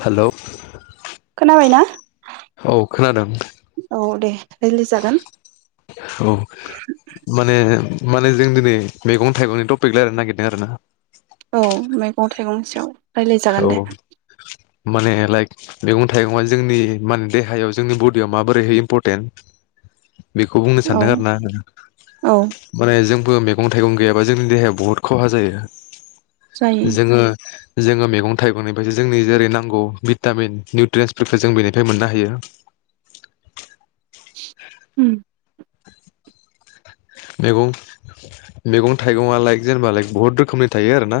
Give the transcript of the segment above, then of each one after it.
Hello खोनाबायना? औ खोनादों रिलि जागोन औ माने माने जों दिनै मैगं थाइगंनि टपिक रायलायनो नागिरदों आरो ना औ मैगं थाइगंनि सायाव रायलायजागोन दे औ माने लाइक मैगं थाइगङा जोंनि माने देहायाव जोंनि बडियाव माबोरैहाय इम्परटेन्ट बेखौ बुंनो औ सानदों आरो ना आङो औ माने जों बो मैगं थाइगं गैयाबा जोंनि देहाया बुहुत खहा जायो। जायो जोङो जोङो मे गं थाइगंनिफायसो जोंनि जेरै- नांगौ भिटामिन, निउट्रियेन्सफोरखौ जों बेनिफाय मोननो हायो। उम मैगं मैगं थाइगंआ लाइक जेनेबा लाइक बुहुत रोखोमनि थायो आरोना।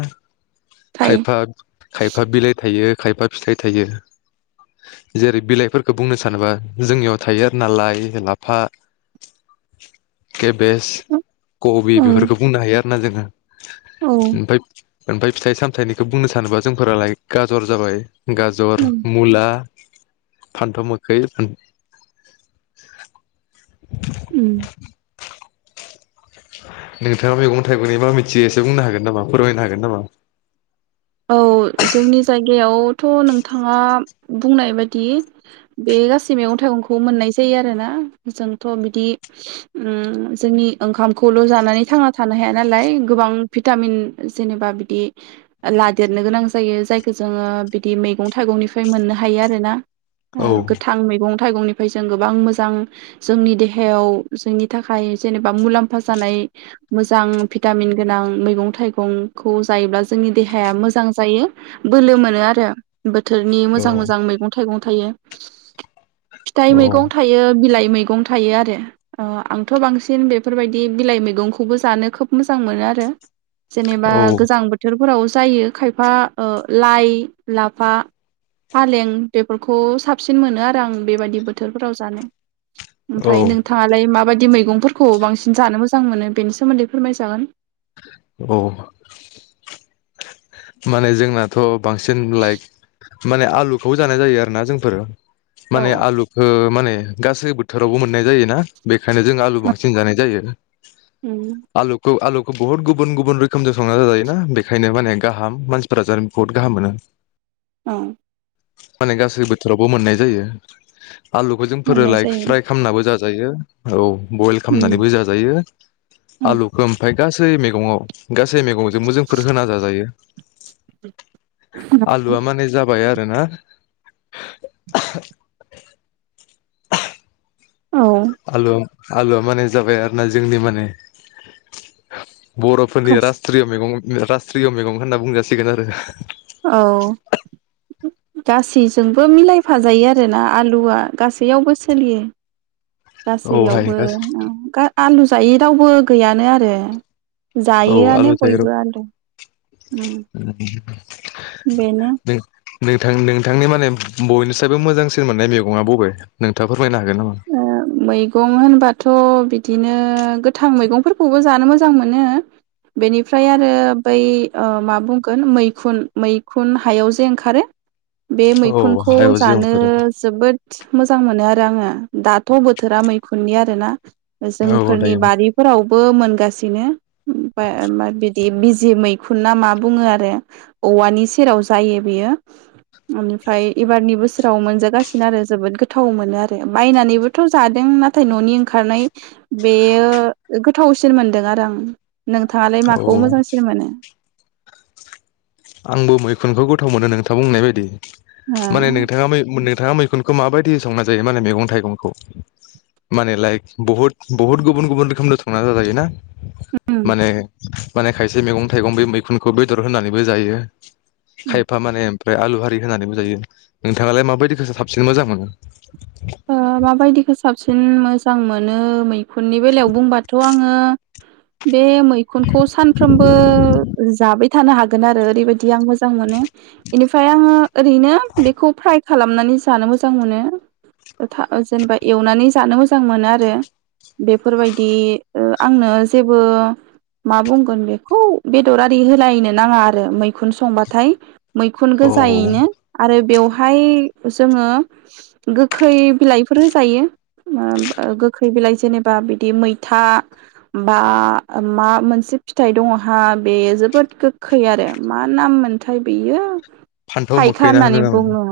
थायो खायफा खायफा बिलाइ थायो खायफा फिथाइ थायो जेरै- बिलाइफोरखो बुंनो सानोबा जोंनियाव थायो आरो ना लाइ, लाफा केबेज औ कबि बेफोरखो बुंनो हायो आरो ना जोङो औ ओमफाय ओमफाय फिथाइ सामथायाइनिखो बुंनो सानोबा जोंफोरा लाइक गाजर जाबाय गाजर, उम मुला फानथाव मोखै, फान उम नोंथाङा मैगं थाइगंनि मा मिथियो एसे बुंनो हागोन नामा फोरमायनो हागोन नामा? औ जोंनि जायगायावथ' नोंथाङा बुंनाय बायदि बे गासै मैगं थाइगंखौ मोननाय जायो आरोना । जोंथ' बिदि ओम जोंनि ओंखामखौल' जानानै थांना थानो हाया नालाय गोबां भिटामिन जेनेबा बिदि लादेरनो गोनां जायो जायखो जोङो बिदि मैगं थाइगंनिफाय मोननो हायो आरो ना। औ ओ गोथां मैगं थाइगंनि फाय जों गोबां मोजां जोंनि देहायाव जोंनि थाखाय जेनेबा मुलाम्फा जानाय मोजां भिटामिन गोनां मैगं थाइगंखौ जायोब्ला जोंनि दे हाया मोजां जायो, बोलो मोनो आरो। बोथोरनि औ मोजां मोजां मैगं थाइगं थायो। [inaudible] फिथाइ मैगं थायो बिलाइ मैंगं थायो आरो ओ आंथ' बांसिन बेफोरबायदि बिलाइ मैगंखौबो जानो खोब मोजां मोनो आरो । जेनेबा औ गोजां बोथोर फोराव जायो खायफा ओ लाइ लाफा फालें बेफोरखौ साबसिन मोनो आरो आं बेबायदि बोथोरफोराव जानो । औ ओमफ्राय नोंथाङालाय माब माबायदि मैगंफोरखौ बांसिन जानो मोजां मोनो बेनि सोमोन्दै फोरमायजागोन । औ । माने जोंनाथ' बांसिन लाइक माने आलुखौबो जानाय जायो आरो ना जोंफोर औ माने आलुखौ माने गासै बोथोरावबो मोननाय जायो ना बेखायनो जों आलु बांसिन जानाय जायो आलुखौ आलु बहुत गुबुन गुबुन रोखोमजों संना जाजायो ना बेखायनो माने गाहाम मानसिफोरा जानो बहुत गाहाम मोनो औ । माने गासै बोथोरावबो मोननाय जायो । आलुखौ जों मोननाय फोरोलाय जायो फ्राय खालामनाबो जा जायो औ। बयल खालामनानैबो जाजायो आलुखौ ओमफाय गासै सै मेगंवाव गास गासे मैगंजों मो जोंफोर होना जा जायो । आलुआ माने जाबाय आरो ना औ आलु आलुआ माने जाबाय आरो ना जोंनि माने बर'फोरनि गासै रास्ट्रिय मैगं रास्ट्रिय मैगं होनना बुंजासिगोन आरो औ गासैजोंबो मिलायफाजायो आरोना आलुआ गासैयावबो सोलियो । औहाय गासैयावबो गासै ओ गा आलु जायै रावबो गैयानो आरो औ आलु जायोआनो थाइग्रब बयबो आलु उम । बेनो नों नोंथां नोंथांनि माने बयनिसायबो मोजांसिन मोननाय मैगङा बबे? नोंथां फोर ओ मैगं होनबाथ' बि दिनो गोथां मैगंफोरखौबो जानो मोजां मोनो बेनिफ्राय आरो बै ओ मा बुंगोन मैखुन मैखुन हायाव जे ओंखारो । बे औ मैखुनखौ हायाव जानो जिउफोर जोबोद मोजां मोनो आरो आङो। दाथ' बोथोरा मैखुननि आरोना। औ जोंफोरनि दायोमोन बारिफोराव बो मोनगासिनो [unintelligible] दि बिजि मैखुन ना मा बुङो आरो । औवानि सेराव जायो बेयो इनिफ्राय एबारनि बोसोराव मोनजागासिनो आरो जोबोद गोथाव मोनो आरो। बायनानैबोथ' जादों नाथाय न'नि ओंखारनाय बेयो गोथावसिन मोनदों आरो आं। नोंथाङालाय औ माखौ मोजांसिन मोनो? आंबो मैखुनखौ गोथाव मोनो नोंथां बुंनाय बायदि। माने नोंथाङा मै नोंथाङा मैखुन खो माबायदियै संना जायो माने मैगं थाइगंखौ । माने लाइक बहुद बहुद गुबुन गुबुन रोखोमनो संना जाजायोना। ओ माने माने खायसे मैगं थाइगं बै मैखुनखौ बेदर होननानै बो जायो। खायफा माने ओमफ्राय आलुहारि होननानैबो जायो नोंथाङालाय माबायदिखोथो साबसिन मोजां मोनो? अ माबायदिखो साबसिन मोजां मोनो मैखुननि बेलायाव बुंबाथ' आङो बे मैखुनखौ सानफ्रामबो जाबाय थानो हागोन आरो ओरैबायदि आं मोजां मोनो इनिफ्राय आङो ओरैनो बेखौ फ्राइ खालामनानै जानो मोजां मोनो। ओ था जेनेबा एवनानै जानो मोजां मोनो आरो । बेफोरबायदि ओ आंनो जेबो मा बुंगोन बेखौ बेदरआरि होलायनो नाङा आरो मैखुन संबाथाय। मैखुन औ गोजायैनो आरो बेव हाय जोङो गोखै बिलाइफोर होजायो ओ गोखै बिलाइ जेनेबा बिदि मैथा बा मा मोनसे फिथाइ दङ हा बे जोबोद गोखै आरो मा नाम मोनथाय बेयो फान्थाव थाइखा मोखैना होनो होननानै नामा बुङो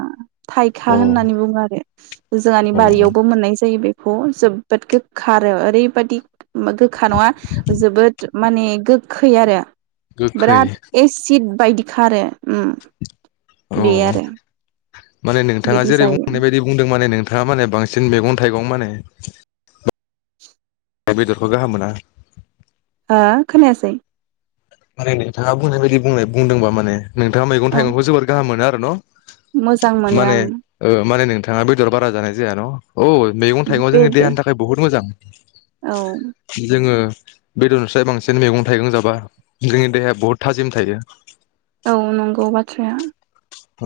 थाइखा औ होननानै बुङो आरो । जाआनि औ बारियावबो मोननाय जायो। बेखौ जोबोद गोगखा आरो ओरैबायादि उम गोखा नङा जोबोद माने गोखै आरो । गोखै बिराद एसिद बायदि । खारो उम औ बे आरो माने नोंथाङा बिदि जेरै जायो बुंनाय बायदि बुंदों माने नोंथाङा माने बांसिन मेगं थाइगं माने [inaudible] बेदरखौ गाहाम मोना ओ खोनायासै माने नोंथाङा बुंनाय बायदि बुंनाय बुंदोंबा माने नोंथाङा मैगं औ थाइगंखौ जोबोर गाहाम मो न' मोजां मोनो आं थाङा बेदर बारा जानाय जाया न' अ मैगं थाइगंआ जोंनि बेदर देहानि थाखाय बहुत मोजां औ [inaudible] जोङो बेदरनिस्राय बांसिन मैगं थाइगं जाबा जोंनि देहाया बहुद थाजिम थायो। औ नंगौ बाथ्राया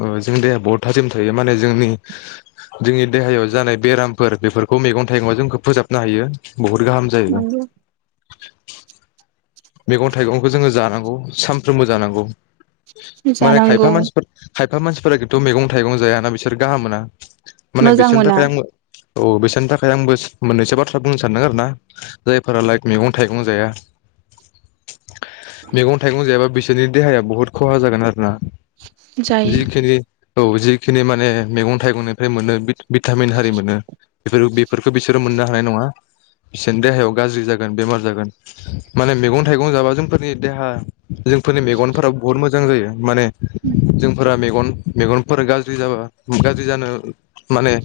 ओजोंनि देहाया बहुत थााजिम थायो माने जोंनि जोंनि देहायाव जानाय बेरामफोर बेफोरखौ मेगं थाइगं जोंखौ फोजोबनो हायो। बहुद गाहाम जायो। नंगौ मेगं थाइगंखो जोङो जानांगौ। सामफ्रोमबो जानांगौ माने जानांगौ खायफा मानसिफोर खायफा मानसिफोरा खिन्थु मेगं थाइगं जायाना बिसोर गाहाम मोना। माने मोजां बिसोरनि मोना थाखाय आं औ बिसोरनि थाखाय आंबो मोननैसो बाथ्रा बुंनो सानदों आरो ना जायफोरा लाइक मैगं थाइगं जाया मैगं थाइगं जायाबा बिसोरनि देहाया बहुत खहा जागोन आरो ना? जायो जिखिनि औ जिखिनि माने मैगं थाइगंनिफ्राय मोनो भिटामिन हारि मोनो बेफोर बेफोरखो बिसोरो मोननो हानाय नङा बिसोरनि देहायाव गाज्रि जागोन बेमार जागोन। माने मेगं थाइगं जाबा जोंफोरनि देहा जोंफोरनि मेगनफोरा बुहुत मोजां जायो माने। जोंफोरा मेगन मेगनफोर गाज्रि जाबा गाज्रि जानो माने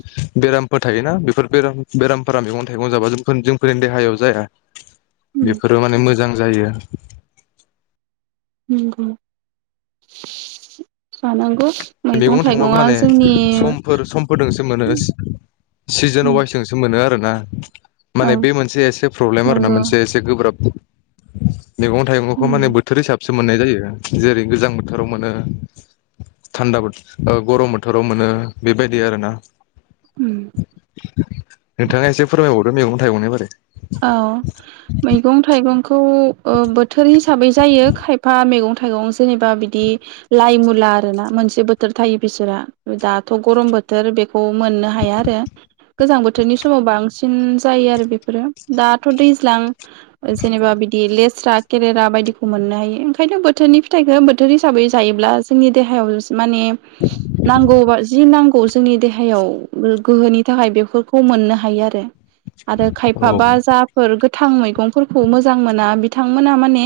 बेरामफोर थायोना बेफोर बेरामफोरा मेगं थाइगं जाबा जोंफोर जोंफोरनि देहायाव जाया। उम फोरो माने मोजां जायो। नोंगौ [inaudible] जानांगौ मैगं थायगंआबो थाइगङा माने जोंनि समफोर समफोरजोंसो मोनो सिजोन उम वाइसजोंसो मोनो आरो ना औ माने बे मोनसे एसे प्रब्लेम आरो ना नंगौ मोनसे एसे गोब्राब मैं थाइगंखौ माने उम बोथोरै साबसिन। मोननाय जायो जेरै गोजां बोथोराव मोनो थान्दाो गरम बोथोराव मोनो बेबायदि आरो ना। उम नोंथाङा एसे फोरमायबाव बे मैगं थाइगं नि बारै आरो। खौ ओ बोथोर हिसाबै जायो खायफा मैगं थाइगं जेनेबा बिदि लाइ मुला आर ना मोनसे बोथोर थायो बिसोरा दाथ' गरम बोथोर बे खौ मोननो हाया आरो गोजां बोथोरनि समावब आं साबसिन जायो आरो बेफोरो दाथ' दैज्लां जेनेबा बिदि लेस्रा केरेरा बायदिखौ मोननो हायो ओंखायनो बोथोरनि फिथाइखो बोथोर हिसाबै जायोब्ला जोंनि देहायाव माने नांगौबा जि नांगौ खौ जोंनि देहायाव गोहोनि थाखाय बेफोरखौ मोननो हायो आरो। [inaudible] हाबा जाफोर थां मैगंफोरखौ मोजां मोना बिथांमोना माने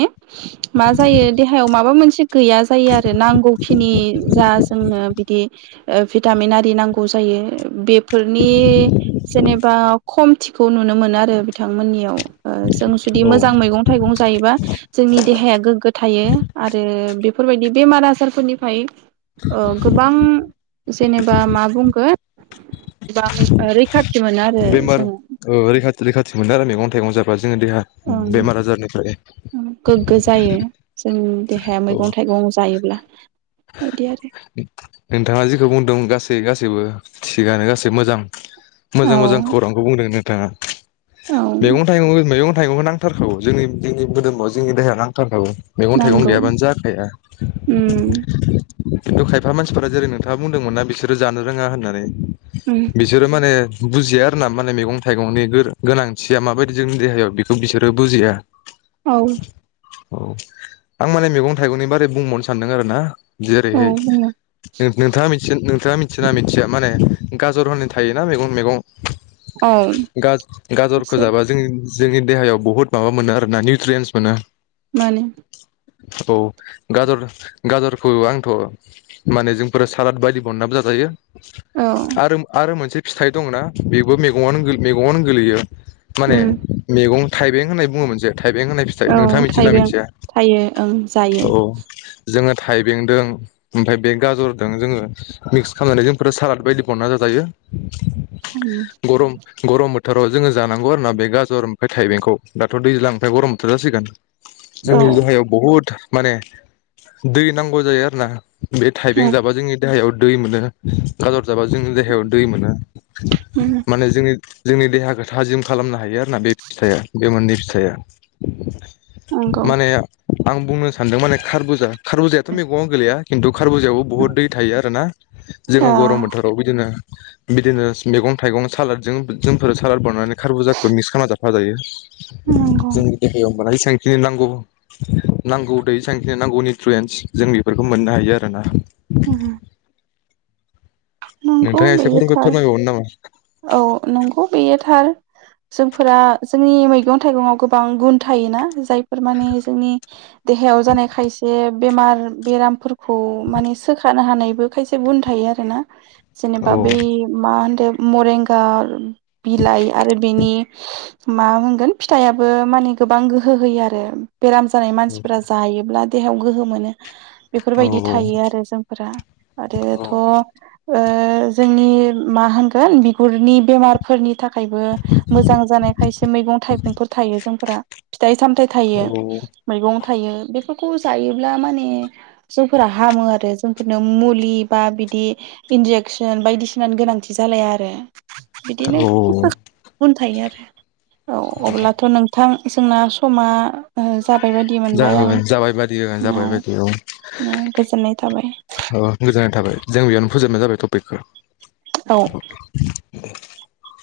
मा जायो देहायाव माबा मोनसे गैया जायो आरो नांगौखिनि जा जोंनो बिदि ओ भिटामिन आरि नांगौ जायो बे फोरनि जेनेबा खम खौ नुनो मोना आरो। आरो बिथांमोननियाव जों जुदि औ मोजां मैगं थाइगं जायोबा जोंनि देहाया गोग्गो थायो आरो। बेफोरबायदि बेमार आजारफोरनिफ्राय औ गोबां। जेनेबा मा बुंगोन बा रैखा बेमार [inaudible] मोनो आरो मैगं थाइगं जाबा जोङो देहा ओं बेमार आजारनिफ्राय गोग्गो जायो जोंनि देहाया औ मैगं थाइगं जायोब्ला बिदि आरो नोंथाङा जेखौ बुंदों गासै गासैबो। थिगानो गासै मोजां। औ मोजां मोजां खौरांखौ बुंदोंनो। औ [inaudible] मैगं थाइगं मैग थाइगंखौ नांथारगौ जोंनि जोंनि मोदोमाव जोंनि देहाया नांथारखागौ। मैगं थाइगं नांगौ गैयाबानो जाखाया। उम खिन्थु खायफा मानसिफोरा जेरै नोंथाङा बुंदोंमोनना बिसोरो जानो रोङा होननानै उम बिसोरो माने बुजिया आरो ना माने मैगं थाइगंनि गोनांथिया माबायदि जोंनि देहायाव बेखौ बिसोरो बुजिया। औ औ आं माने मैगं थाइगंनि बारै बुंबावनो सानदों आरो ना औ जेरैहाय बुङो नोंथाङा मिथि नोंथाङा मिथियोना मिथिया माने गाजर होननाय थायोना मैगं मैगं? औ गाज-गाजरखौ एसे जाबा जों जोंनि देहायाव बहुत माबा मोनो आरो ना निउट्रियन्स मोनो। माने औ गाजर गाजर खौ आंथ' माने जोंफोर सालाद बायदि बनायनाबो जाजायो। औ आरो आरो मोनसे फिथाइ दं ना बेबो मैगङानो मैगङानो गोग्लैयो। माने उम मैगं थाइबें होन्ना बुङो मोनसे थाइबें होननाय फिथाइ औ नोंथाङा मिथियोना थाइबें मिथिया थायो ओं औ जायो। जोङो थाइबेंदों ओमफ्राय बे गाजरदों जोङो मिक्स खालामनानै जोंफोर सालाद बायदि बनायनानै जायो। गरम गरम बोथोराव जोङो जानांगौ आरोना बे गाजर ओमफ्राय थाइबेंखौ दाथ' दैज्लां आमफ्राय गरम बोथोर जासिगोन। औ जोंनि देहायाव बहुद माने दै नांगौ जायो आरो ना। बे थाइबें उम जाबा जोंनि देहायाव दै मोनो गाजर जाबा जोंनि देहायाव दै मोनो उम माने जोंनि जोंनि देहाखौ थाजिम खालामनो हायो आरोना बे फिथाइया बे मोननै फिथाइया। नंगौ माने आं बुंनो सानदों माने खारबुजा खारबुजायाथ' मैगङावव गोलैया। हे खिन्थु [unintelligible] बहुत दै थायो आरो ना? दा जोङो गरम बोथोराव बिदिनो बिदिनो मैगं थाइगं सालादजों जोंफोर सालाद बानायनानै खारबुजाखौ मिक्स खालामना जाफा जायो। नंगौ जोंनि देहायाव बानाय तेंखि नांगौ नांगौ दै सांखिनि नांगौनि फ्लुयेन्स जों बेफोरखौ मोननो हायो आरो ना? उम नोंथाङा एसे फोर थार फोरमायबावनो नामा? औ नंगौ बेयोथार जोंफोरा जोंनि मैगं थाइगङाव गोबां गुन थायोना? जाय बेफोरमाने जोंनि देहायाव जानाय खायसे बेमार बेरामफोर खौ माने सोखार ना हानायबो खायसे गुन थायो आरोना? औ जेनेबा बै मान [unintelligible] बिलाइ आरो बिनि मा होनगोन फिथाइया बो माने गोबां गोहो होयो आरो। बेराम जानाय मानसिफोरा जायोब्ला देहायाव गोहो मोनो। औ बेफोरबायदि थायो आरो जोंफोरा आरो औ थ' ओ जोंनि मा होनगोन गोन बिगुरनि बेमारफोरनि थाखायबो मोजां जानाय खायसे मैगं थाइगंफोर थायो। जों फोरा फिथाइ सामथाय थायो औ मैगं थायो बेफोरखौ जायोब्ला माने जोंफोरा हामो आरो जोंफोरनो मुलि बा बिदि इनजेकसन बायदिसिनानि गोनांथि जालाया आरो बिदिनो औ [unintelligible] [unintelligible] औ अब्लाथ' नोंथां जोंना समा ओ जाबाय बायदि मोनबाय जाबाय आं बादि जाबाय बायदि औ औ औ गोजोननाय थाबाय गोजोननाय थाबाय। जों बेयावनो फोजोबनाय जाबाय टपिकखौ। औ लांदां